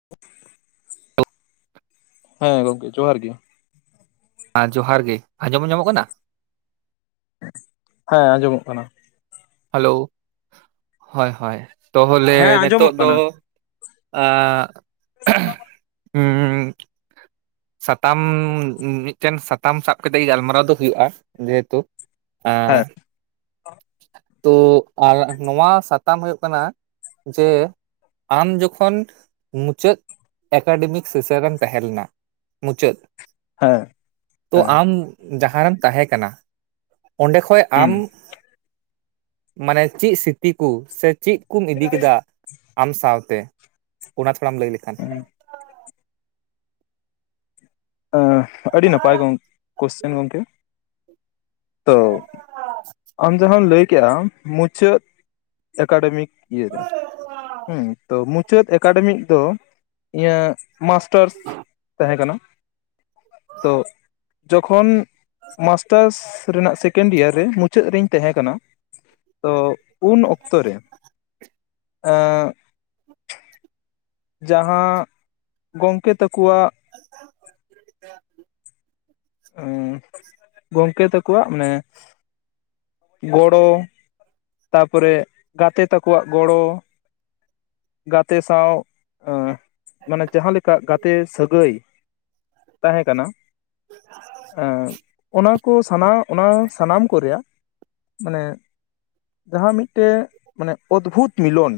[inaudible] ᱦᱮᱸ ᱜᱚᱝᱠᱮ ᱡᱚᱦᱟᱨ ᱜᱮ ᱟ ᱡᱚᱦᱟᱨ ᱜᱮ ᱟᱸᱡᱚᱢ ᱧᱟᱢᱚᱜ ᱠᱟᱱᱟ ᱦᱮᱸ ᱟᱸᱡᱚᱢᱚᱜ ᱠᱟᱱᱟ ᱦᱮᱞᱳ ᱦᱚᱭ ᱦᱚᱭ ᱛᱟᱦᱚᱞᱮ ᱦᱮᱸ ᱱᱤᱛᱚᱜ ᱟᱸᱡᱚᱢᱚᱜ ᱫᱚ ᱠᱟᱱᱟ ᱟᱜ [inaudible] ᱦᱩᱸ ᱥᱟᱛᱟᱢ ᱢᱤᱫᱴᱮᱱ ᱥᱟᱛᱟᱢ ᱥᱟᱵ ᱠᱟᱛᱮᱜ ᱜᱮ ᱜᱟᱞᱢᱟᱨᱟᱣ ᱫᱚ ᱦᱩᱭᱩᱜᱼᱟ ᱡᱮᱦᱩᱛᱩ ᱮᱸ ᱦᱮᱸ ᱛᱚ ᱟᱞᱟ ᱱᱚᱣᱟ ᱥᱟᱛᱟᱢ ᱦᱩᱭᱩᱜ ᱠᱟᱱᱟ ᱡᱮ ᱟᱢ ᱡᱚᱠᱷᱚᱱ ᱢᱩᱪᱟᱹᱫ ᱮᱠᱟᱰᱮᱢᱤᱠ ᱥᱮᱥᱮᱱ ᱨᱮᱢ ᱛᱟᱦᱮᱸ ᱞᱮᱱᱟ ᱢᱩᱪᱟᱹᱫ ᱦᱮᱸ ᱛᱚ ᱦᱮᱸ ᱟᱢ ᱡᱟᱦᱟᱸ ᱨᱮᱢ ᱛᱟᱦᱮᱸ ᱠᱟᱱᱟ ᱚᱸᱰᱮ ᱠᱷᱚᱡ ᱟᱢ ᱦᱩᱸ ᱢᱟᱱᱮ ᱪᱮᱫ ᱥᱨᱤᱛᱤ ᱠᱚ ᱥᱮ ᱪᱮᱫ ᱠᱩᱢ ᱤᱫᱤ ᱠᱮᱫᱟ ᱟᱢ ᱥᱟᱶᱛᱮ ᱚᱱᱟ ᱛᱷᱚᱲᱟᱢ ᱞᱟᱹᱭ ᱞᱮᱠᱷᱟᱱ [inaudible] ᱟ ᱟᱹᱰᱤ ᱱᱟᱯᱟᱭ ᱜᱚᱝ ᱠᱚᱥᱪᱮᱱ ᱜᱚᱢᱠᱮ ᱛᱚ ᱟᱢ ᱡᱟᱦᱟᱸᱢ ᱞᱟᱹᱭ ᱠᱮᱜ ᱟ ᱢᱩ ᱪᱟ. ᱜ ᱮᱠᱟᱰᱮᱢᱤᱠ ᱤᱭᱟᱹ ᱨᱮ ᱾ [inaudible] ᱦᱩᱸ, ᱛᱚ ᱢᱩᱪᱟᱹᱫ ᱮᱠᱟᱰᱮᱢᱤ ᱫᱚ ᱤᱧᱟᱹᱜ ᱢᱟᱥᱴᱟᱨᱥ ᱛᱟᱦᱮᱸ ᱠᱟᱱᱟ ᱾ ᱛᱚ ᱡᱚᱠᱷᱚᱱ ᱢᱟᱥᱴᱟᱨᱥ ᱨᱮᱱᱟᱜ ᱥᱮᱠ ᱥᱮᱠᱮᱱᱰ ᱤᱭᱟᱨ ᱨᱮ ᱢᱩᱪᱟᱹᱫ ᱨᱮᱧ ᱛᱟᱦᱮᱸ ᱠᱟᱱᱟ ᱾ ᱛᱚ ᱩᱱ ᱚᱠᱛᱚ ᱨᱮ ᱟᱸᱻ ᱡᱟᱦᱟᱸ ᱜᱚᱝᱠᱮ ᱛᱮᱠᱚᱣᱟᱜ [inaudible] [inaudible] ᱜᱚᱝᱠᱮ ᱛᱮᱠᱚᱣᱟᱜ ᱢᱟᱱᱮ ᱜᱚᱲᱚ, ᱛᱟᱯᱚᱨᱮ ᱜᱟᱛᱮ ᱛᱟᱠᱚᱣᱟᱜ ᱜᱚᱲᱚ ᱜᱟᱛᱮ ᱥᱟᱶ ᱢᱟᱱᱮ ᱡᱟᱦᱟᱸ ᱞᱮᱠᱟ ᱜᱟᱛᱮ ᱥᱟᱹᱜᱟᱹᱭ ᱛᱟᱦᱮᱸ ᱠᱟᱱᱟ [inaudible] ᱚᱱᱟ ᱠᱚ ᱥᱟᱱᱟᱣ ᱚᱱᱟ ᱥᱟᱱᱟᱢ ᱠᱚ ᱨᱮᱭᱟᱜ ᱢᱟᱱᱮ ᱡᱟᱦᱟᱸ ᱢᱤᱫᱴᱮᱡ ᱢᱟᱱᱮ ᱚᱫᱽᱵᱷᱩᱛ ᱢᱤᱞᱚᱱ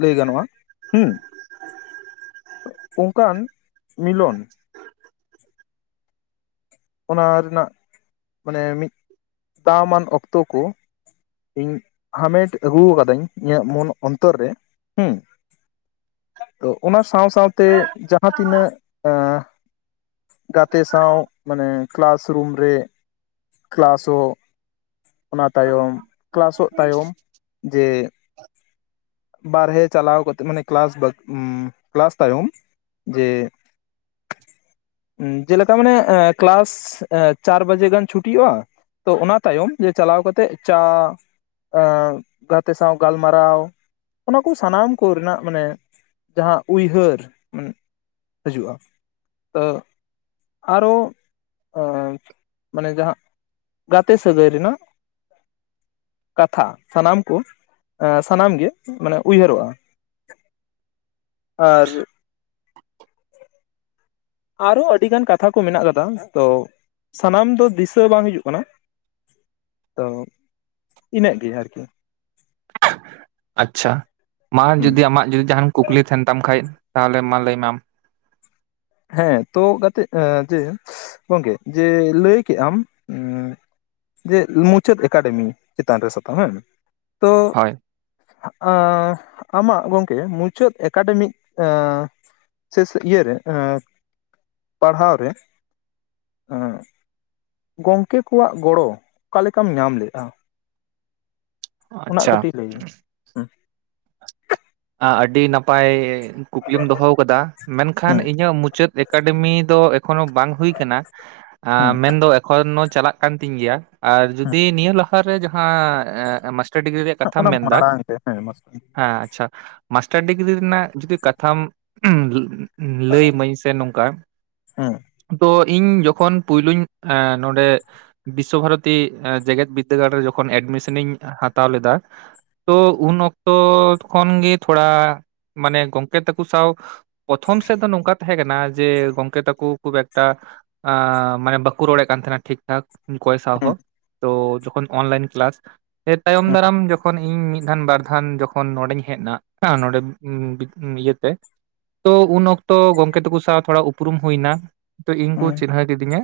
ᱞᱟᱹᱭ ᱜᱟᱱᱚᱜ-ᱟ ᱦᱩᱸ, ᱚᱱᱠᱟᱱ ᱢᱤᱞᱚᱱ ᱚᱱᱟ ᱨᱮᱱᱟᱜ ᱢᱟᱱᱮ ᱢᱤᱫ ᱫᱟᱢᱟᱱ ᱚᱠᱛᱚ ᱠᱚ ᱤᱧ ᱦᱟᱢᱮᱴ ᱟᱹᱜᱩ ᱟᱠᱟᱫᱟᱹᱧ ᱾ ᱤᱧᱟᱜ ᱢᱚᱱ ᱚᱱᱛᱚᱨ ᱨᱮ ᱦᱩᱸ ᱛᱚ ᱚᱱᱟ ᱥᱟᱶ ᱥᱟᱶᱛᱮ ᱡᱟᱦᱟᱸ ᱛᱤᱱᱟᱹᱜ, ᱟᱹ ᱜᱟᱛᱮ ᱥᱟᱶ ᱢᱟᱱᱮ ᱠᱞᱟᱥ ᱨᱩᱢ ᱨᱮ ᱠᱞᱟᱥ ᱚᱜ ᱚᱱᱟ ᱛᱟᱭᱚᱢ ᱠᱞᱟᱥᱚᱜ ᱛᱟᱭᱚᱢ ᱡᱮ ᱵᱟᱨᱦᱮ ᱪᱟᱞᱟᱣ ᱠᱟᱛᱮᱜ ᱢᱟᱱᱮ ᱠᱞᱟᱥ ᱵᱟᱹᱜ ᱠᱮᱞᱟᱥ ᱛᱟᱭᱚᱢ ᱡᱮ, ᱡᱮᱞᱮᱠᱟ ᱢᱟᱱᱮ ᱠᱞᱟᱥ ᱪᱟᱨ ᱵᱟᱡᱮ ᱜᱟᱱ ᱪᱷᱩᱴᱤᱣᱚᱜᱼᱟ ᱾ ᱛᱚ ᱚᱱᱟ ᱛᱟᱭᱚᱢ ᱡᱮ ᱪᱟᱞᱟᱣ ᱠᱟᱛᱮᱜ ᱪᱟ ᱜᱟᱛᱮ ᱥᱟᱶ ᱜᱟᱞᱢᱟᱨᱟᱣ ᱚᱱᱟ ᱠᱚ ᱥᱟᱱᱟᱢ ᱠᱚ ᱨᱮᱱᱟᱜ ᱢᱟᱱᱮ ᱡᱟᱦᱟᱸ ᱩᱭᱦᱟᱹᱨ ᱦᱤᱡᱩᱜ-ᱟ ᱟᱨᱚᱻ ᱢᱟᱱᱮ ᱡᱟᱦᱟᱸ ᱜᱟᱛᱮ ᱥᱟᱹᱜᱟᱹᱭ ᱨᱮᱱᱟᱜ ᱠᱟᱛᱷᱟ ᱥᱟᱱᱟᱢ ᱠᱚ ᱥᱟᱱᱟᱢ ᱜᱮ ᱢᱟᱱᱮ ᱩᱭᱦᱟᱹᱨᱚᱜᱼᱟ [inaudible] ᱟᱨ ᱟᱨ ᱦᱚᱸ ᱟᱹᱰᱤ ᱜᱟᱱ ᱠᱟᱛᱷᱟ ᱠᱚ ᱢᱮᱱᱟᱜ ᱟᱠᱟᱫᱟ ᱾ ᱛᱚ ᱥᱟᱱᱟᱢ ᱫᱚ ᱫᱤᱥᱟᱹ ᱵᱟᱝ ᱦᱤᱡᱩᱜ ᱠᱟᱱᱟ ᱾ ᱛᱚ ᱤᱱᱟᱹᱜ ᱜᱮ ᱟᱨᱠᱤ ᱟᱪᱪᱷᱟ, ᱢᱟ ᱦᱩᱸ ᱡᱩᱫᱤ ᱟᱢᱟᱜ ᱡᱩᱫᱤ ᱡᱟᱦᱟᱱ ᱠᱩᱠᱞᱤ ᱛᱟᱦᱮᱱ ᱛᱟᱢ ᱠᱷᱟᱡ ᱛᱟᱦᱚᱞᱮ ᱢᱟ ᱞᱟᱹᱭ ᱢᱮ ᱟᱢ ᱾ ᱦᱮᱸ, ᱛᱚ ᱜᱟᱛᱮᱜ ᱡᱮ ᱜᱚᱝᱠᱮ ᱡᱮ ᱞᱟᱹᱭ ᱠᱮᱜ ᱟᱢ ᱡᱮ ᱢᱩᱪᱟᱹᱫ ᱮᱠᱟᱰᱮᱢᱤ ᱪᱮᱛᱟᱱ ᱨᱮ ᱥᱟᱛᱟᱢ ᱦᱮᱸ [inaudible] ᱛᱚ ᱦᱳᱭ ᱟᱸ, ᱟᱢᱟᱜ ᱜᱚᱢᱠᱮ ᱢᱩᱪᱟᱹᱫ ᱮᱠᱟᱰᱤᱢᱤᱡ ᱥᱮ ᱤᱭᱟᱹ ᱨᱮ ᱯᱟᱲᱦᱟᱣ ᱨᱮ ᱜᱚᱝᱠᱮ ᱠᱚᱣᱟᱜ ᱜᱚᱲᱚ ᱚᱠᱟ ᱞᱮᱠᱟᱢ ᱧᱟᱢ ᱞᱮᱜᱼᱟ ᱾ ᱟᱪᱪᱷᱟ ᱾ ᱞᱟᱹᱭ ᱢᱮ ᱟ, ᱟᱹᱰᱤ ᱱᱟᱯᱟᱭᱻ ᱠᱩᱠᱞᱤᱢ ᱫᱚᱦᱚ ᱟᱠᱟᱫᱟ, ᱢᱮᱱᱠᱷᱟᱱ ᱦᱮᱸ ᱤᱧᱟᱹᱜ ᱢᱩᱪᱟᱹᱫ ᱮᱠᱟᱰᱮᱢᱤ ᱫᱚ ᱮᱠᱷᱚᱱᱚ ᱵᱟᱝ ᱦᱩᱭ ᱟᱠᱟᱱᱟ ᱦᱮᱸ ᱢᱮᱱ ᱫᱚ ᱮᱠᱷᱚᱱᱚ ᱪᱟᱞᱟᱜ ᱠᱟᱱ ᱛᱤᱧ ᱜᱮᱭᱟ ᱾ ᱟᱨ ᱡᱩᱫᱤ ᱱᱤᱭᱟᱹ ᱞᱟᱦᱟ [unintelligible] ᱨᱮ ᱡᱟᱦᱟᱸ ᱢᱟᱥᱴᱟᱨ ᱰᱤᱜᱽᱨᱤ ᱨᱮᱭᱟᱜ ᱠᱟᱛᱷᱟᱢ ᱚᱱᱟ ᱢᱮᱱᱫᱟ ᱢᱟᱲᱟᱝ ᱛᱮ ᱦᱮᱸ [unintelligible] ᱦᱮᱸ ᱟᱪᱪᱷᱟ ᱢᱟᱥᱴᱟᱨ ᱰᱤᱜᱽᱨᱤ ᱨᱮᱱᱟᱜ ᱡᱩᱫᱤ ᱠᱟᱛᱷᱟᱢ ᱞᱟᱹᱭ ᱟᱢᱟᱹᱧ ᱥᱮ ᱱᱚᱝᱠᱟ ᱦᱮᱸ ᱛᱚ ᱤᱧ ᱡᱚᱠᱷᱚᱱ ᱯᱩᱭᱞᱩᱧ ᱮᱸ ᱱᱚᱰᱮ ᱵᱤᱥᱥᱚ ᱵᱷᱟᱨᱚᱛᱤ ᱡᱮᱜᱮᱫ ᱵᱤᱨᱫᱟᱹᱜᱟᱲ ᱨᱮ ᱡᱚᱠᱷᱚᱱ ᱮᱰᱢᱤᱥᱚᱱᱤᱧ ᱦᱟᱛᱟᱣ ᱞᱮᱫᱟ ᱛᱚ ᱩᱱ ᱚᱠᱛᱚ ᱠᱷᱚᱱ ᱜᱮ ᱛᱷᱚᱲᱟ ᱢᱟᱱᱮ ᱜᱚᱝᱠᱮ ᱛᱟᱠᱚ ᱥᱟᱶ ᱯᱨᱚᱛᱷᱚᱢ ᱥᱮᱫ ᱫᱚ ᱱᱚᱝᱠᱟ ᱛᱟᱦᱮᱸ ᱠᱟᱱᱟ ᱡᱮ ᱜᱚᱝᱠᱮ ᱛᱟᱠᱚ ᱠᱷᱩᱵ ᱮᱠᱴᱟ ᱮᱸᱻ ᱢᱟᱱᱮ ᱵᱟᱠᱚ ᱨᱚᱲᱮᱜ ᱠᱟᱱ ᱛᱟᱦᱮᱱᱟ ᱴᱷᱤᱠ ᱮᱫ ᱚᱠᱚᱭ ᱥᱟᱶ ᱦᱮᱸ ᱦᱚᱸ ᱛᱚ ᱡᱚᱠᱷᱚᱱ ᱚᱱᱞᱟᱭᱤᱱ ᱠᱮᱞᱟᱥ ᱛᱟᱭᱚᱢ ᱦᱮᱸ ᱫᱟᱨᱟᱢ ᱡᱚᱠᱷᱚᱱ ᱤᱧ ᱢᱤᱫ ᱫᱷᱟᱱ ᱵᱟᱨ ᱫᱷᱟᱱ ᱡᱚᱠᱷᱚᱱ ᱱᱚᱸᱰᱮᱧ ᱦᱮᱡ ᱮᱱᱟ ᱱᱚᱰᱮ ᱤᱭᱟᱹᱛᱮ᱾ ᱛᱚ ᱩᱱ ᱚᱠᱛᱚ ᱜᱚᱢᱠᱮ ᱛᱟᱠᱚ ᱥᱟᱶ ᱛᱷᱚᱲᱟ ᱩᱯᱨᱩᱢ ᱦᱩᱭᱱᱟ ᱛᱚ ᱤᱧ ᱦᱮᱸ ᱠᱚ ᱪᱤᱱᱦᱟᱹᱣ ᱠᱤᱫᱤᱧᱟ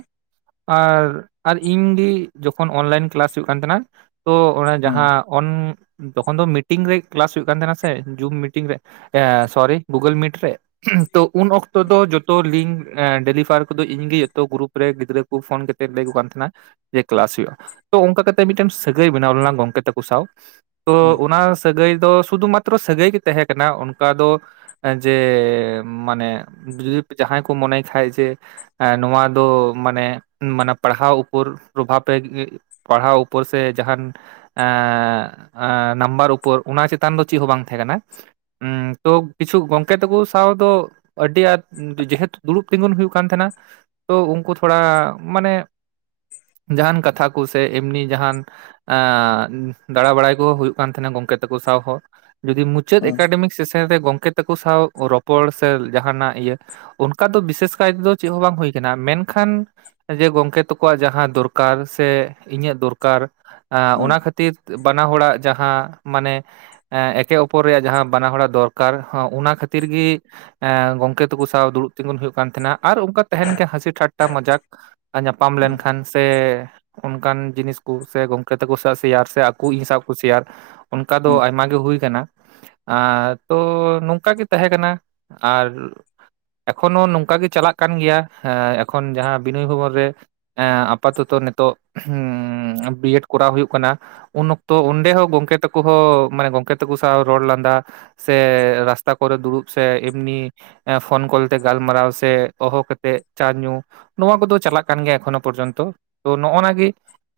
ᱟᱨ ᱟᱨ ᱤᱧ ᱜᱮ ᱡᱚᱠᱷᱚᱱ ᱚᱱᱞᱟᱭᱤᱱ ᱠᱮᱞᱟᱥ ᱦᱩᱭᱩᱜ ᱠᱟᱱ ᱛᱟᱦᱮᱱᱟ ᱛᱚ ᱚᱱᱟ ᱦᱮᱸ ᱡᱟᱦᱟᱸ ᱚᱱ ᱛᱚᱠᱷᱚᱱ ᱫᱚ ᱢᱤᱴᱤᱝ ᱨᱮ ᱠᱮᱞᱟᱥ ᱦᱩᱭᱩᱜ ᱠᱟᱱ ᱛᱟᱦᱮᱱᱟ ᱥᱮ ᱡᱩᱢ ᱢᱤᱴᱤᱝ ᱨᱮ ᱮ ᱥᱚᱨᱤ ᱜᱩᱜᱚᱞ ᱢᱤᱴ ᱨᱮ ᱛᱚ ᱩᱱ ᱚᱠᱛᱚ ᱫᱚ ᱡᱚᱛᱚ ᱞᱤᱝᱠ ᱮᱸ ᱰᱮᱞᱤᱵᱷᱟᱨ ᱠᱚᱫᱚ ᱤᱧᱜᱮ ᱡᱚᱛᱚ ᱜᱨᱩᱯ ᱨᱮ ᱜᱤᱫᱽᱨᱟᱹ ᱠᱚ ᱯᱷᱳᱱ ᱠᱟᱛᱮᱫ ᱞᱟᱹᱭᱟᱠᱚ ᱠᱟᱱ ᱛᱟᱦᱮᱱᱟ ᱡᱮ ᱠᱮᱞᱟᱥ ᱦᱩᱭᱩᱜᱼᱟ ᱛᱚ ᱚᱱᱠᱟ ᱠᱟᱛᱮᱜ ᱢᱤᱫᱴᱮᱱ ᱥᱟᱹᱜᱟᱹᱭ ᱵᱮᱱᱟᱣ ᱞᱮᱱᱟ ᱜᱚᱝᱠᱮ ᱛᱟᱠᱚ ᱥᱟᱶ ᱛᱚ ᱚᱱᱟ ᱥᱟᱹᱜᱟᱹᱭ ᱫᱚ ᱥᱩᱫᱩ ᱢᱟᱛ ᱛᱨᱚ ᱥᱟᱹᱜᱟᱹᱭ ᱜᱮ ᱛᱟᱦᱮᱸ ᱠᱟᱱᱟ ᱚᱱᱠᱟ ᱫᱚ ᱡᱮᱻ ᱢᱟᱱᱮ ᱡᱩᱫᱤ ᱡᱟᱦᱟᱸᱭ ᱠᱚ ᱢᱚᱱᱮ ᱠᱷᱟᱡ ᱡᱮ ᱮ ᱱᱚᱣᱟ ᱫᱚ ᱢᱟᱱᱮ ᱢᱟᱱᱮ ᱯᱟᱲᱦᱟᱣ ᱩᱯᱚᱨ ᱯᱨᱚᱵᱷᱟᱵᱮ ᱯᱟᱲᱦᱟᱣ ᱩᱯᱚᱨ ᱥᱮ ᱡᱟᱦᱟᱱ ᱮᱸᱻ ᱟ ᱱᱟᱢᱵᱟᱨ ᱩᱯᱚᱨ ᱚᱱᱟ ᱪᱮᱛᱟᱱ ᱫᱚ ᱪᱮᱫ ᱦᱚᱸ ᱵᱟᱝ ᱛᱟᱦᱮᱸ ᱠᱟᱱᱟ ᱩᱸ ᱛᱚ ᱠᱤᱪᱷᱩ ᱜᱚᱝᱠᱮ ᱛᱟᱠᱚ ᱥᱟᱶ ᱫᱚ ᱟᱹᱰᱤ ᱟᱸᱴ ᱡᱮᱦᱮᱛᱩ ᱫᱩᱲᱩᱵ ᱛᱤᱸᱜᱩᱱ ᱦᱩᱭᱩᱜ ᱠᱟᱱ ᱛᱟᱦᱮᱱᱟ ᱛᱚ ᱩᱱᱠᱩ ᱛᱷᱚᱲᱟ ᱢᱟᱱᱮ ᱡᱟᱦᱟᱱ ᱠᱟᱛᱷᱟ ᱠᱚ ᱥᱮ ᱮᱢᱱᱤ ᱡᱟᱦᱟᱱ ᱮᱸᱻ ᱫᱟᱸᱲᱟ ᱵᱟᱲᱟᱭ ᱠᱚᱦᱚᱸ ᱦᱩᱭᱩᱜ ᱠᱟᱱ ᱛᱟᱦᱮᱱᱟ ᱜᱚᱝᱠᱮ ᱛᱟᱠᱚ ᱥᱟᱶ ᱦᱚᱸ ᱡᱩᱫᱤ ᱢᱩᱪᱟᱹᱫ ᱮᱠᱟᱰᱮᱢᱤᱠ ᱥᱮᱥᱮᱱ ᱨᱮ ᱜᱚᱝᱠᱮ ᱛᱟᱠᱚ ᱥᱟᱶ ᱨᱚᱯᱚᱲ ᱥᱮ ᱡᱟᱦᱟᱱᱟᱜ ᱤᱭᱟᱹ ᱚᱱᱠᱟ ᱫᱚ ᱵᱤᱥᱮᱥ ᱠᱟᱭ ᱛᱮᱫᱚ ᱪᱮᱫ ᱦᱚᱸ ᱵᱟᱝ ᱦᱩᱭ ᱠᱟᱱᱟ ᱢᱮᱱᱠᱷᱟᱱ ᱡᱮ ᱜᱚᱝᱠᱮ ᱛᱟᱠᱚᱣᱟᱜ ᱡᱟᱦᱟᱸ ᱫᱚᱨᱠᱟᱨ ᱥᱮ ᱤᱧᱟᱹᱜ ᱫᱚᱨᱠᱟᱨ ᱮᱸ ᱚᱱᱟ ᱠᱷᱟᱹᱛᱤᱨ ᱵᱟᱱᱟ ᱦᱚᱲᱟᱜ ᱡᱟᱦᱟᱸ ᱢᱟᱱᱮ ᱮᱸ ᱮᱠᱮ ᱚᱯᱚᱨ ᱨᱮᱭᱟᱜ ᱡᱟᱦᱟᱸ ᱵᱟᱱᱟ ᱦᱚᱲᱟ ᱫᱚᱨᱠᱟᱨ ᱚᱱᱟ ᱠᱷᱟᱹᱛᱤᱨ ᱜᱮ ᱮᱸ ᱜᱚᱝᱠᱮ ᱛᱮᱠᱚ ᱥᱟᱶ ᱫᱩᱲᱩᱵ ᱛᱸᱤᱜᱩᱱ ᱦᱩᱭᱩᱜ ᱠᱟᱱ ᱛᱟᱦᱮᱱᱟ ᱟᱨ ᱚᱱᱠᱟ ᱛᱟᱦᱮᱱ ᱜᱮ ᱦᱟᱹᱥᱤ ᱴᱷᱟᱴᱴᱟ ᱢᱚᱡᱟᱠ ᱧᱟᱯᱟᱢ ᱞᱮᱱᱠᱷᱟᱱ ᱥᱮ ᱚᱱᱠᱟᱱ ᱡᱤᱱᱤᱥ ᱠᱚ ᱥᱮ ᱜᱚᱝᱠᱮ ᱛᱟᱠᱚ ᱥᱟᱶ ᱥᱮᱭᱟᱨ ᱥᱮ ᱟᱠᱚ ᱤᱧ ᱥᱟᱶ ᱠᱚ ᱥᱮᱭᱟᱨ ᱚᱱᱠᱟ ᱫᱚ ᱟᱭᱢᱟ ᱦᱩᱭ ᱠᱟᱱᱟ ᱟᱨ ᱛᱚ ᱱᱚᱝᱠᱟ ᱜᱮ ᱛᱟᱦᱮᱸ ᱠᱟᱱᱟ ᱟᱨ ᱮᱠᱷᱚᱱᱳ ᱱᱚᱝᱠᱟ ᱜᱮ ᱪᱟᱞᱟᱜ ᱠᱟᱱ ᱜᱮᱭᱟ ᱮᱠᱷᱚᱱ ᱡᱟᱦᱟᱸ ᱵᱤᱱᱚᱭ ᱵᱷᱚᱵᱚᱱ ᱨᱮ ᱮᱸ ᱟᱯᱟᱛᱚᱛᱚ ᱱᱤᱛᱚᱜ ᱩᱸᱻ ᱵᱤᱭᱮᱰ ᱠᱚᱨᱟᱣ ᱦᱩᱭᱩᱜ ᱠᱟᱱᱟ ᱩᱱ ᱛᱚ ᱚᱱᱰᱮ ᱦᱚᱸ ᱜᱚᱝᱠᱮ ᱛᱟᱠᱚ ᱦᱚᱸ ᱢᱟᱱᱮ ᱜᱚᱝᱠᱮ ᱛᱟᱠᱚ ᱥᱟᱶ ᱨᱚᱲ ᱞᱟᱸᱫᱟ ᱥᱮ ᱨᱟᱥᱛᱟ ᱠᱚᱨᱮ ᱫᱩᱲᱩᱵ ᱥᱮ ᱮᱢᱱᱤ ᱮᱸ ᱯᱷᱳᱱ ᱠᱚᱞᱛᱮ ᱜᱟᱞᱢᱟᱨᱟᱣ ᱥᱮ ᱦᱚᱦᱚ ᱠᱟᱛᱮᱜ ᱪᱟ ᱧᱩ ᱱᱚᱣᱟ ᱠᱚᱫᱚ ᱪᱟᱞᱟᱜ ᱠᱟᱱ ᱜᱮᱭᱟ ᱮᱠᱷᱚᱱᱳ ᱯᱚᱨᱡᱚᱱᱛᱚ ᱛᱚ ᱱᱚᱜᱼᱚᱱᱟ ᱜᱮ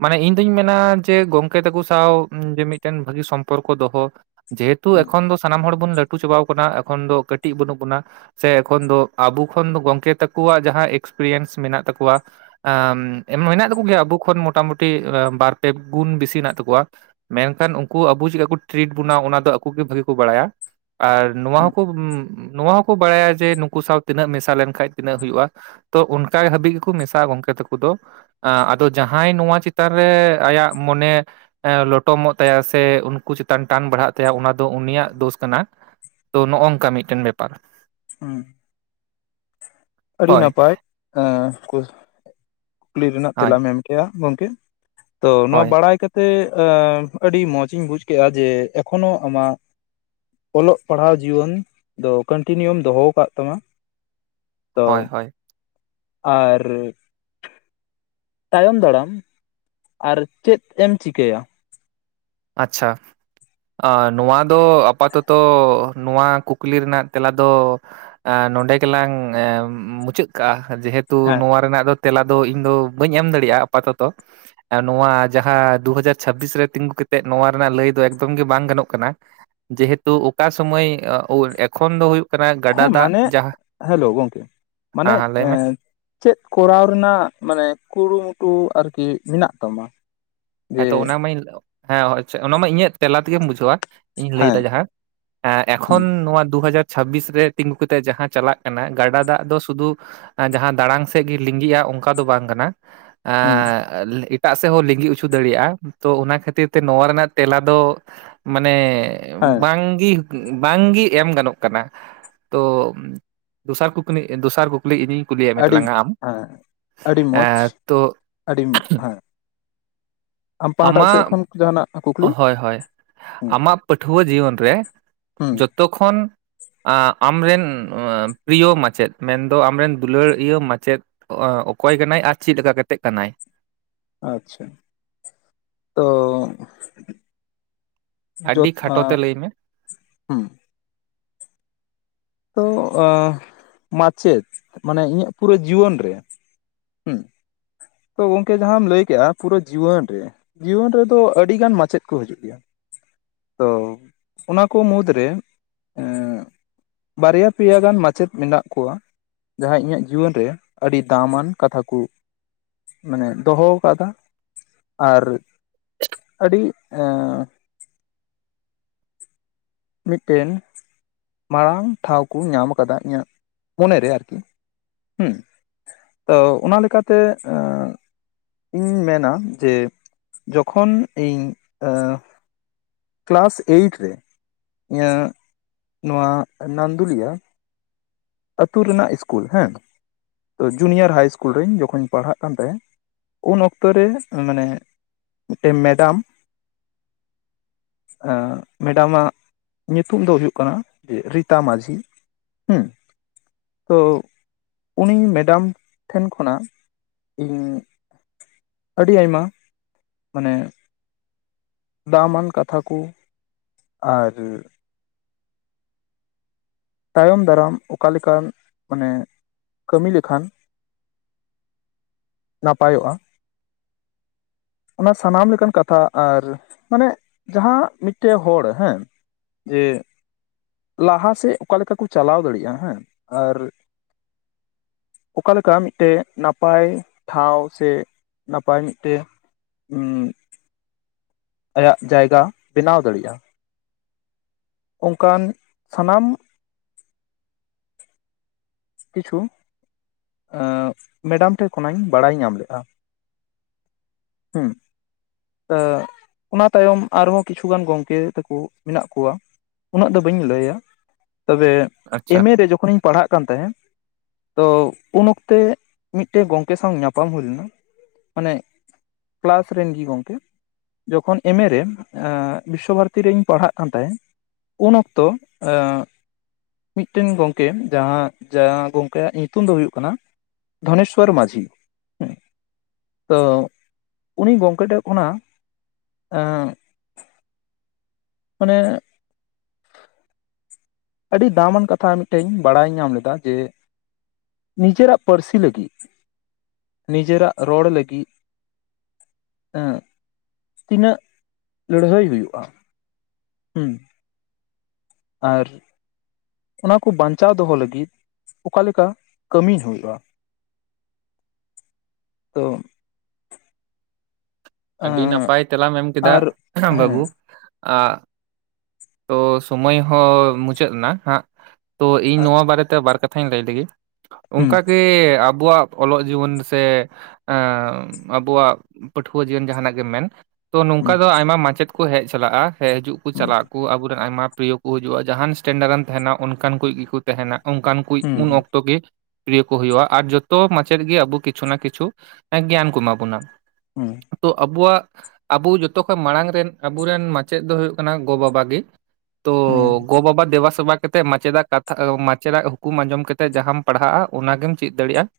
ᱢᱟᱱᱮ ᱤᱧ ᱫᱩᱧ ᱢᱮᱱᱟ ᱡᱮ ᱜᱚᱝᱠᱮ ᱛᱟᱠᱚ ᱥᱟᱶ ᱡᱮ ᱢᱤᱫᱴᱮᱱ ᱵᱷᱟᱹᱜᱤ ᱥᱚᱢᱯᱚᱨᱠᱚ ᱫᱚᱦᱚ ᱡᱮᱦᱮᱛᱩ ᱮᱠᱷᱚᱱ ᱫᱚ ᱥᱟᱱᱟᱢ ᱦᱚᱲ ᱵᱚᱱ ᱞᱟᱹᱴᱩ ᱪᱟᱵᱟᱣ ᱟᱠᱟᱱᱟ ᱮᱠᱷᱚᱱ ᱫᱚ ᱠᱟᱹᱴᱤᱡ ᱵᱟᱹᱱᱩᱜ ᱵᱚᱱᱟ ᱥᱮ ᱮᱠᱷᱚᱱ ᱫᱚ ᱟᱵᱚ ᱠᱷᱚᱱ ᱜᱚᱢᱠᱮ ᱛᱟᱠᱚᱣᱟᱜ ᱡᱟᱦᱟᱸ ᱮᱠᱥᱯᱨᱤᱭᱮᱱᱥ ᱢᱮᱱᱟᱜ ᱛᱟᱠᱚᱣᱟ ᱮᱢᱻ ᱢᱮᱱᱟᱜ ᱛᱟᱠᱚ ᱜᱮᱭᱟ ᱟᱵᱚ ᱠᱷᱚᱱ ᱢᱚᱴᱟᱢᱩᱴᱤ ᱵᱟᱨ ᱯᱮ ᱜᱩᱱ ᱵᱮᱥᱤ ᱦᱮᱱᱟᱜ ᱛᱟᱠᱚᱣᱟ ᱢᱮᱱᱠᱷᱟᱱ ᱩᱱᱠᱩ ᱟᱵᱳ ᱪᱤᱠᱟᱹ ᱠᱩ ᱴᱨᱤᱴ ᱵᱳᱱᱟ ᱚᱱᱟ ᱫᱚ ᱟᱠᱩ ᱜᱮ ᱵᱷᱟᱹᱜᱮ ᱠᱚ ᱵᱟᱲᱟᱭᱟ᱾ ᱟᱨ ᱱᱚᱣᱟ ᱦᱚᱸᱠᱚ ᱱᱚᱣᱟ ᱦᱚᱸᱠᱚ ᱵᱟᱲᱟᱭᱟ ᱡᱮ ᱱᱩᱠᱩ ᱥᱟᱶ ᱛᱤᱱᱟᱹᱜ ᱢᱮᱥᱟ ᱞᱮᱱᱠᱟᱡ ᱛᱤᱱᱟᱹᱜ ᱦᱩᱭᱩᱜᱼᱟ᱾ ᱛᱚ ᱚᱱᱠᱟ ᱦᱟᱹᱵᱤᱡ ᱜᱮᱠᱚ ᱢᱮᱥᱟᱜᱼᱟ ᱜᱚᱝᱠᱮ ᱛᱟᱠᱚ ᱫᱚ᱾ ᱟᱫᱚ ᱡᱟᱦᱟᱸᱭ ᱱᱚᱣᱟ ᱪᱮᱛᱟᱱ ᱨᱮ ᱟᱭᱟᱜ ᱢᱚᱱᱮ ᱞᱚᱴᱚᱢᱚᱜ ᱛᱟᱭᱟ ᱥᱮ ᱩᱱᱠᱩ ᱪᱮᱛᱟᱱ ᱴᱟᱱ ᱵᱟᱲᱦᱟᱜ ᱛᱟᱭᱟ ᱚᱱᱟ ᱫᱚ ᱩᱱᱤᱭᱟᱜ ᱫᱳᱥ ᱠᱟᱱᱟ ᱛᱚ ᱱᱚᱜᱼᱚᱝᱠᱟ ᱢᱤᱫᱴᱮᱱ ᱵᱮᱯᱟᱨ᱾ ᱦᱩᱸ ᱟᱹᱰᱤ ᱦᱳᱭ ᱱᱟᱯᱟᱭ ᱟᱸ ᱠᱩᱠᱞᱤ ᱨᱮᱱᱟᱜ ᱦᱳᱭ ᱛᱮᱞᱟᱢ ᱮᱢ ᱠᱮᱜᱼᱟ ᱜᱚᱝᱠᱮ᱾ ᱛᱚ ᱱᱚᱣᱟ ᱦᱳᱭ, ᱵᱟᱲᱟᱭ ᱠᱟᱛᱮᱜ ᱟ ᱟᱹᱰᱤ ᱢᱚᱸᱡᱽ ᱤᱧ ᱵᱩᱡᱽ ᱠᱮᱜᱼᱟ ᱡᱮ ᱮᱠᱷᱚᱱᱳ ᱟᱢᱟᱜ ᱚᱞᱚᱜ ᱯᱟᱲᱦᱟᱣ ᱡᱤᱭᱚᱱ ᱫᱚ ᱠᱚᱱᱴᱤᱱᱤᱭᱩᱢ ᱫᱚᱦᱚ ᱠᱟᱫ ᱛᱟᱢᱟ ᱛᱚ ᱦᱳᱭ, ᱦᱳᱭ, ᱟᱨ ᱛᱟᱭᱚᱢ ᱫᱟᱲᱟᱢ ᱟᱨ ᱪᱮᱫ ᱮᱢ ᱪᱤᱠᱟᱹᱭᱟ? ᱟᱪᱷᱟ ᱟ ᱱᱚᱣᱟ ᱫᱚ ᱟᱯᱟᱛᱚᱛᱚ ᱱᱚᱣᱟ ᱠᱩᱠᱞᱤ ᱨᱮᱱᱟᱜ ᱛᱮᱞᱟ ᱫᱚ ᱱᱚᱱᱰᱮ ᱜᱮᱞᱟᱝ ᱢᱩᱪᱟᱹᱫ ᱠᱟᱜᱼᱟ ᱡᱮᱦᱮᱛᱩ ᱦᱮᱸ ᱱᱚᱶᱟᱸ ᱨᱮᱱᱟᱜ ᱛᱮᱞᱟ ᱫᱚ ᱤᱧ ᱫᱚ ᱵᱟᱹᱧ ᱮᱢ ᱫᱟᱲᱮᱭᱟᱜᱼᱟ ᱟᱯᱟᱛᱚᱛᱚ ᱟᱨ ᱱᱚᱣᱟ ᱡᱟᱦᱟᱸ ᱫᱩᱦᱟᱡᱟᱨ ᱪᱷᱟᱵᱽᱵᱤᱥ ᱨᱮ ᱛᱤᱸᱜᱩ ᱠᱟᱛᱮ ᱱᱚᱣᱟ ᱨᱮᱱᱟᱜ ᱞᱟᱹᱭ ᱫᱚ ᱮᱠᱫᱚᱢ ᱜᱮ ᱵᱟᱝ ᱜᱟᱱᱚᱜ ᱠᱟᱱᱟ᱾ ᱡᱮᱦᱮᱛᱩ ᱚᱠᱟ ᱥᱟᱹᱢᱟᱹᱭ ᱟᱜ ᱳᱞ ᱮᱠᱷᱚᱱ ᱫᱚ ᱠᱟᱱᱟ ᱜᱟᱰᱟ ᱦᱳᱸ ᱫᱟᱜ ᱢᱟᱱᱮ ᱡᱟᱦᱟᱸ ᱦᱮᱞᱳ ᱜᱚᱢᱠᱮ ᱢᱟᱱᱮ ᱦᱮᱸ ᱦᱮᱸ ᱞᱟᱹᱭ ᱮ ᱢᱮ ᱪᱮᱫ ᱠᱚᱨᱟᱣ ᱨᱮᱱᱟᱜ ᱢᱟᱱᱮ ᱠᱩᱲᱩᱢᱩᱴᱩ ᱟᱨᱠᱤ ᱢᱮᱱᱟᱜ ᱛᱟᱢᱟ? ᱦᱮᱸ ᱡᱮ ᱛᱚ ᱚᱱᱟ ᱢᱟᱹᱧ ᱦᱮᱸ ᱟᱪᱷᱟ ᱚᱱᱟ ᱢᱟ ᱤᱧᱟᱹᱜ ᱛᱮᱞᱟ ᱛᱮᱜᱮᱢ ᱵᱩᱡᱷᱟᱹᱣ᱾ ᱤᱧ ᱞᱟᱹᱭᱫᱟ ᱦᱮᱸ ᱡᱟᱦᱟᱸ ᱮ ᱦᱩᱸ ᱮᱠᱷᱚᱱ ᱱᱚᱣᱟ ᱫᱩ ᱦᱟᱡᱟᱨ ᱪᱷᱟᱵᱽᱵᱤᱥ ᱨᱮ ᱛᱤᱸᱜᱩ ᱠᱟᱛᱮᱜ ᱡᱟᱦᱟᱸ ᱪᱟᱞᱟᱜ ᱠᱟᱱᱟ ᱜᱟᱰᱟ ᱫᱟᱜ ᱫᱚ ᱥᱩᱫᱩ ᱡᱟᱦᱟᱸ ᱫᱟᱲᱟᱝ ᱥᱮᱷ ᱜᱮ ᱞᱤᱸᱜᱤᱜᱼᱟ ᱚᱱᱠᱟ ᱫᱚ ᱵᱟᱝ ᱠᱟᱱᱟ᱾ ᱦᱩᱸ ᱟᱜ ᱮᱴᱟᱜ ᱥᱮᱫ ᱦᱚᱸ ᱞᱤᱸᱜᱤ [unintelligible] ᱫᱟᱲᱮᱭᱟᱜᱼᱟ ᱛᱚ ᱚᱱᱟ ᱠᱷᱟᱹᱛᱤᱨ ᱛᱮ ᱱᱚᱣᱟ ᱨᱮᱱᱟᱜ ᱛᱮᱞᱟ ᱫᱚ ᱢᱟᱱᱮ ᱦᱮᱸ ᱵᱟᱝᱜᱤ ᱵᱟᱝᱜᱤ ᱮᱢ ᱜᱟᱱᱚᱜ ᱠᱟᱱᱟ ᱛᱚ ᱫᱚᱥᱟᱨ ᱠᱩᱠᱞᱤ ᱫᱚᱥᱟᱨ ᱠᱩᱠ ᱞᱤ ᱤᱧᱤᱧ ᱠᱩᱞᱤᱭᱮᱫ ᱢᱮ ᱟᱹᱰᱤ ᱛᱟᱞᱟᱝᱼᱟ ᱟᱢ ᱦᱮᱸ ᱮᱸ ᱛᱚ ᱟᱰᱤᱢ [unintelligible] ᱟᱢᱟᱜ ᱠᱷᱚᱱ ᱡᱟᱦᱟᱱᱟᱜ ᱠᱩᱠᱞᱤ ᱦᱳᱭ ᱦᱳᱭ ᱦᱩᱸ ᱟᱢᱟᱜ ᱯᱟᱹᱴᱷᱩᱣᱟᱹ ᱡᱤᱭᱚᱱ ᱨᱮ ᱦᱩᱸ ᱡᱷᱚᱛᱚ ᱠᱷᱚᱱ ᱟᱢᱨᱮᱱ ᱯᱨᱤᱭᱚ ᱢᱟᱪᱮᱫ ᱢᱮᱱᱫᱚ ᱟᱢᱨᱮᱱ ᱫᱩᱞᱟᱹᱲ ᱤᱭᱟᱹ ᱢᱟᱪᱮᱫ ᱚᱠᱚᱭ ᱠᱟᱱᱟᱭ? ᱟᱨ ᱪᱮᱫ ᱞᱮᱠᱟ ᱠᱟᱛᱮ ᱠᱟᱱᱟᱭ? ᱟᱪᱷᱟ ᱛᱚ ᱟᱹᱰᱤ ᱡᱷᱚᱛᱚ ᱠᱷᱟᱴᱚ ᱛᱮ ᱞᱟᱹᱭ ᱢᱮ ᱦᱮᱸ ᱛᱚ ᱟᱦ ᱢᱟᱪᱮᱫ ᱢᱟᱱᱮ ᱤᱧᱟᱹᱜ ᱯᱩᱨᱟᱹ ᱡᱤᱣᱟᱹᱱ ᱨᱮ? ᱦᱩᱸ ᱛᱚ ᱜᱚᱢᱠᱮ ᱡᱟᱦᱟᱸᱢ ᱞᱟᱹᱭ ᱠᱮᱜᱼᱟ ᱯᱩᱨᱟᱹ ᱡᱤᱣᱟᱹᱱ ᱨᱮ ᱡᱤᱭᱚᱱ ᱨᱮᱫᱚ ᱟᱹᱰᱤ ᱜᱟᱱ ᱢᱟᱪᱮᱫ ᱠᱚ ᱦᱤᱡᱩᱜ ᱜᱮᱭᱟ᱾ ᱛᱚ ᱚᱱᱟᱠᱚ ᱢᱩᱫᱽᱨᱮ ᱮᱸ ᱵᱟᱨᱭᱟ ᱯᱮᱭᱟ ᱜᱟᱱ ᱢᱟᱪᱮᱫ ᱢᱮᱱᱟᱜ ᱠᱚᱣᱟ᱾ ᱡᱟᱦᱟᱸ ᱤᱧᱟᱹᱜ ᱡᱤᱣᱟᱹᱱ ᱨᱮ ᱟᱹᱰᱤ ᱫᱟᱢᱟᱱ ᱠᱟᱛᱷᱟ ᱠᱚ ᱢᱟᱱᱮ ᱫᱚᱦᱚᱣᱠᱟᱫᱟ ᱟᱨ ᱟᱹᱰᱤ ᱮᱸᱜ ᱢᱤᱫᱴᱮᱱ ᱢᱟᱨᱟᱝ ᱴᱷᱟᱶ ᱠᱚ ᱧᱟᱢ ᱟᱠᱟᱫ-ᱟ ᱤᱧᱟᱹᱜ ᱢᱚᱱᱮ ᱨᱮ ᱟᱨᱠᱤ ᱦᱩᱸ ᱛᱳ ᱚᱱᱟ ᱞᱮᱠᱟᱛᱮ ᱤᱧ ᱢᱮᱱᱟ ᱡᱮ ᱡᱚᱠᱷᱚᱱ ᱤᱧ ᱟ. ᱠᱮᱞᱟᱥ ᱮᱭᱤᱴ ᱨᱮ ᱤᱧᱟᱹᱜ ᱱᱚᱣᱟ ᱱᱟᱱᱫᱩᱞᱤᱭᱟ ᱟᱛᱩ ᱨᱮᱱᱟᱜ ᱤᱥᱠᱩᱞ ᱦᱮᱸ ᱛᱳ ᱡᱩᱱᱤᱭᱟᱨ ᱦᱟᱭ ᱤᱥᱠᱩᱞ ᱨᱮᱧ ᱡᱚᱠᱷᱚᱱ ᱤᱧ ᱯᱟᱲᱦᱟᱜ ᱠᱟᱱ ᱛᱟᱦᱮᱸᱫ ᱩᱱ ᱚᱠᱛᱚ ᱨᱮ ᱢᱟᱱᱮ ᱢᱤᱫᱴᱮᱱ ᱢᱮᱰᱟᱢ ᱢᱮᱰᱟᱢ ᱟᱜ ᱧᱩᱛᱩᱢ ᱫᱚ ᱦᱩᱭᱩᱜ ᱠᱟᱱᱟ ᱨᱤᱛᱟ ᱢᱟᱹᱡᱷᱤ ᱛᱳ ᱩᱱᱤ ᱢᱮᱰᱟᱢ ᱴᱷᱮᱱ ᱠᱷᱚᱱᱟᱜ ᱤᱧ ᱟᱹᱰᱤ ᱟᱭᱢᱟ ᱢᱟᱱᱮ, ᱫᱟᱢᱟᱱ ᱠᱟᱛᱷᱟ ᱠᱚ ᱟᱨ, ᱛᱟᱭᱚᱢ ᱫᱟᱨᱟᱢ ᱚᱠᱟᱞᱮᱠᱟᱱ ᱢᱟᱱᱮ ᱠᱟᱹᱢᱤ ᱞᱮᱠᱷᱟᱱ, ᱱᱟᱯᱟᱭᱚᱜᱼᱟ, [unintelligible] ᱚᱱᱟ ᱥᱟᱱᱟᱢ ᱞᱮᱠᱟᱱ ᱠᱟᱛᱷᱟ ᱟᱨ ᱢᱟᱱᱮ ᱡᱟᱦᱟᱸ ᱢᱤᱫᱴᱮᱱ ᱦᱚᱲ ᱦᱮᱸ ᱡᱮ, ᱞᱟᱦᱟ ᱥᱮᱫ ᱚᱠᱟ ᱞᱮᱠᱟ ᱠᱚ ᱪᱟᱞᱟᱣ ᱫᱟᱲᱮᱭᱟᱜᱼᱟ ᱦᱮᱸ ᱟᱨ, ᱚᱠᱟ ᱞᱮᱠᱟ ᱢᱤᱫ ᱴᱮᱱ ᱱᱟᱯᱟᱭ ᱴᱷᱟᱶ ᱥᱮ, ᱱᱟᱯᱟᱭ ᱢᱤᱫᱴᱮᱱ, ᱟᱭᱟᱜ ᱡᱟᱭᱜᱟ ᱵᱮᱱᱟᱣ ᱫᱟᱲᱮᱭᱟᱜᱼᱟ᱾ ᱚᱝᱠᱟᱱ ᱥᱟᱱᱟᱢ ᱠᱤᱪᱷᱩ ᱢᱮᱰᱟᱢ ᱴᱷᱮᱜ ᱠᱷᱚᱱᱟᱱᱧ ᱵᱟᱲᱟᱭ ᱧᱟᱢ ᱞᱮᱜᱼᱟ᱾ ᱦᱩᱸ ᱚᱱᱟ ᱛᱟᱭᱚᱢ ᱟᱨᱦᱚᱸ ᱠᱤᱪᱷᱩ ᱜᱟᱱ ᱜᱚᱝᱠᱮ ᱛᱟᱠᱩ ᱢᱮᱱᱟᱜ ᱠᱚᱣᱟ ᱩᱱᱟᱹᱜ ᱫᱚ ᱵᱟᱹᱧ ᱞᱟᱹᱭᱟ, ᱛᱚᱵᱮ ᱟᱪᱪᱷᱟ ᱮᱢᱮ ᱨᱮ ᱡᱚᱠᱷᱚᱱᱤᱧ ᱯᱟᱲᱦᱟᱜ ᱠᱟᱱ ᱛᱟᱦᱮᱸᱱ ᱛᱚ ᱩᱱ ᱚᱠᱛᱮ ᱢᱤᱜᱴᱮᱡ ᱜᱚᱝᱠᱮ ᱥᱟᱶ ᱧᱟᱯᱟᱢ ᱦᱩᱭ ᱞᱮᱱᱟ ᱢᱟᱱᱮ ᱠᱮᱞᱟᱥ ᱨᱮᱱ ᱜᱤ ᱜᱚᱝ ᱪᱮᱫ ᱡᱚᱠᱷᱚᱱ ᱮᱢᱮ ᱨᱮ ᱵᱤᱥᱥᱚ ᱵᱷᱟᱨᱚᱛᱤ ᱨᱤᱧ ᱯᱟᱲᱦᱟᱜ ᱠᱟᱱ ᱛᱟᱦᱮᱸᱜ᱾ ᱩᱱ ᱚᱠᱛᱚ ᱮᱸ ᱢᱤᱜᱴᱮᱱ ᱜᱚᱝᱠᱮ ᱡᱟᱦᱟᱸ ᱡᱟᱦᱟᱸ ᱜᱚᱝᱠᱮᱭᱟᱜ ᱧᱩᱛᱩᱢ ᱫᱚ ᱦᱩᱭᱩᱜ ᱠᱟᱱᱟ ᱫᱷᱚᱱᱮᱥᱚᱨ ᱢᱟᱡᱷᱤ᱾ ᱦᱩᱸ ᱛᱳ ᱩᱱᱤ ᱜᱚᱝᱠᱮ ᱴᱷᱮᱜ ᱚᱱᱟ ᱮᱸ ᱢᱟᱱᱮ ᱟᱹᱰᱤ ᱫᱟᱢᱟᱱ ᱠᱟᱛᱷᱟ ᱢᱤᱜᱴᱮᱡ ᱤᱧ ᱵᱟᱲᱟᱭ ᱧᱟᱢ ᱞᱮᱫᱟ᱾ ᱡᱮ ᱱᱤᱡᱮᱨᱟᱜ ᱯᱟᱹᱨᱥᱤ ᱞᱟᱹᱜᱤᱜ ᱱᱤᱡᱮᱨᱟᱜ ᱨᱚᱲ ᱞᱟᱹᱜᱤᱜ ᱛᱤᱱᱟᱹᱜ ᱞᱟᱹᱲᱦᱟᱹᱭ ᱦᱩᱭᱩᱜᱼᱟ᱾ ᱦᱩᱸ ᱟᱨ ᱚᱱᱟᱠᱩ ᱵᱟᱧᱪᱟᱣ ᱫᱚᱦᱚ ᱞᱟᱹᱜᱤᱫ ᱚᱠᱟᱞᱮᱠᱟ ᱠᱟᱹᱢᱤ ᱦᱩᱭᱩᱜᱼᱟ᱾ ᱛᱳ ᱟᱹᱰᱤ ᱱᱟᱯᱟᱭ ᱛᱮᱞᱟᱢ ᱮᱢ ᱠᱮᱫᱟ ᱟᱨ ᱵᱟᱹᱵᱩ᱾ ᱦᱮᱸ ᱛᱳ ᱥᱚᱢᱚᱭ ᱦᱚᱸ ᱢᱩᱪᱟᱹᱫ ᱱᱟ ᱦᱟᱸᱜ ᱛᱳ ᱤᱧ ᱱᱚᱣᱟ ᱟᱪᱪᱷᱟ ᱵᱟᱨᱮ ᱛᱮ ᱵᱟᱨ ᱠᱟᱛᱷᱟᱧ ᱞᱟᱹᱭ ᱞᱮᱜᱮ, ᱦᱩᱸ ᱚᱝᱠᱟᱜᱮ ᱟᱵᱚᱣᱟᱜ ᱚᱞᱚᱜ ᱡᱤᱭᱚᱱ ᱥᱮ ᱟᱵᱚᱣᱟᱜ ᱯᱟᱹᱴᱷᱩᱣᱟᱹ ᱡᱤᱭᱚᱱ ᱡᱟᱦᱟᱸᱱᱟᱜ ᱜᱮᱢ ᱢᱮᱱ ᱛᱳ ᱱᱚᱝᱠᱟ ᱦᱩᱸ ᱫᱚ ᱟᱭᱢᱟ ᱢᱟᱪᱮᱫ ᱠᱚ ᱦᱮᱡ ᱪᱟᱞᱟᱜᱼᱟ᱾ ᱦᱮᱡ ᱦᱤᱡᱩᱜ ᱠᱩ ᱪᱟᱞᱟᱜ ᱦᱩᱸ ᱠᱩ ᱟᱵᱚᱨᱮᱱ ᱟᱭᱢᱟ ᱯᱨᱤᱭᱚ ᱠᱚ ᱦᱤᱡᱩᱜᱼᱟ᱾ ᱡᱟᱸᱦᱟᱸᱱ ᱤᱥᱴᱮᱱᱰᱟᱨ ᱮᱢ ᱛᱟᱦᱮᱱᱟ ᱚᱱᱠᱟᱱ ᱠᱚᱡ ᱜᱤᱠᱚ ᱛᱟᱦᱮᱸᱱᱟ ᱚᱝᱠᱟᱱ ᱠᱩᱭᱤᱡ ᱩᱱ ᱦᱩᱸ ᱚᱠᱛᱚ ᱜᱮ ᱯᱨᱤᱭᱚ ᱠᱚ ᱦᱩᱭᱩᱜᱼᱟ, ᱟᱨ ᱡᱚᱛᱚ ᱢᱟᱪᱮᱫ ᱜᱮ ᱟᱵᱚ ᱠᱤᱪᱷᱩ ᱱᱟ ᱠᱤᱪᱷᱩ ᱜᱮᱭᱟᱱ ᱠᱚ ᱮᱢᱟ ᱵᱚᱱᱟ᱾ ᱦᱩᱸ ᱛᱚ ᱟᱵᱚᱣᱟᱜ ᱟᱵᱚ ᱡᱚᱛᱚᱠᱷᱚᱡ ᱢᱟᱲᱟᱝ ᱨᱮᱱ ᱟᱵᱩᱨᱮᱱ ᱢᱟᱪᱮᱫ ᱫᱚ ᱦᱩᱭᱩᱜ ᱠᱟᱱᱟ ᱜᱚᱼᱵᱟᱵᱟ ᱜᱮ᱾ ᱛᱚ ᱦᱩᱸ ᱜᱳ ᱵᱟᱵᱟ ᱫᱮᱵᱟ ᱥᱮᱵᱟ ᱠᱟᱛᱮᱜ ᱢᱟᱪᱮᱫᱟᱜ ᱠᱟᱛᱷᱟ ᱢᱟᱪᱮᱫᱟᱜ ᱦᱩᱠᱩᱢ ᱟᱸᱡᱚᱢ ᱠᱟᱛᱮᱜ ᱡᱟᱦᱟᱸᱢ ᱯᱟᱲᱦᱟᱜᱼᱟ, ᱚᱱᱟᱜᱮᱢ ᱪᱤᱜ ᱫᱟᱲᱮᱜᱼᱟ᱾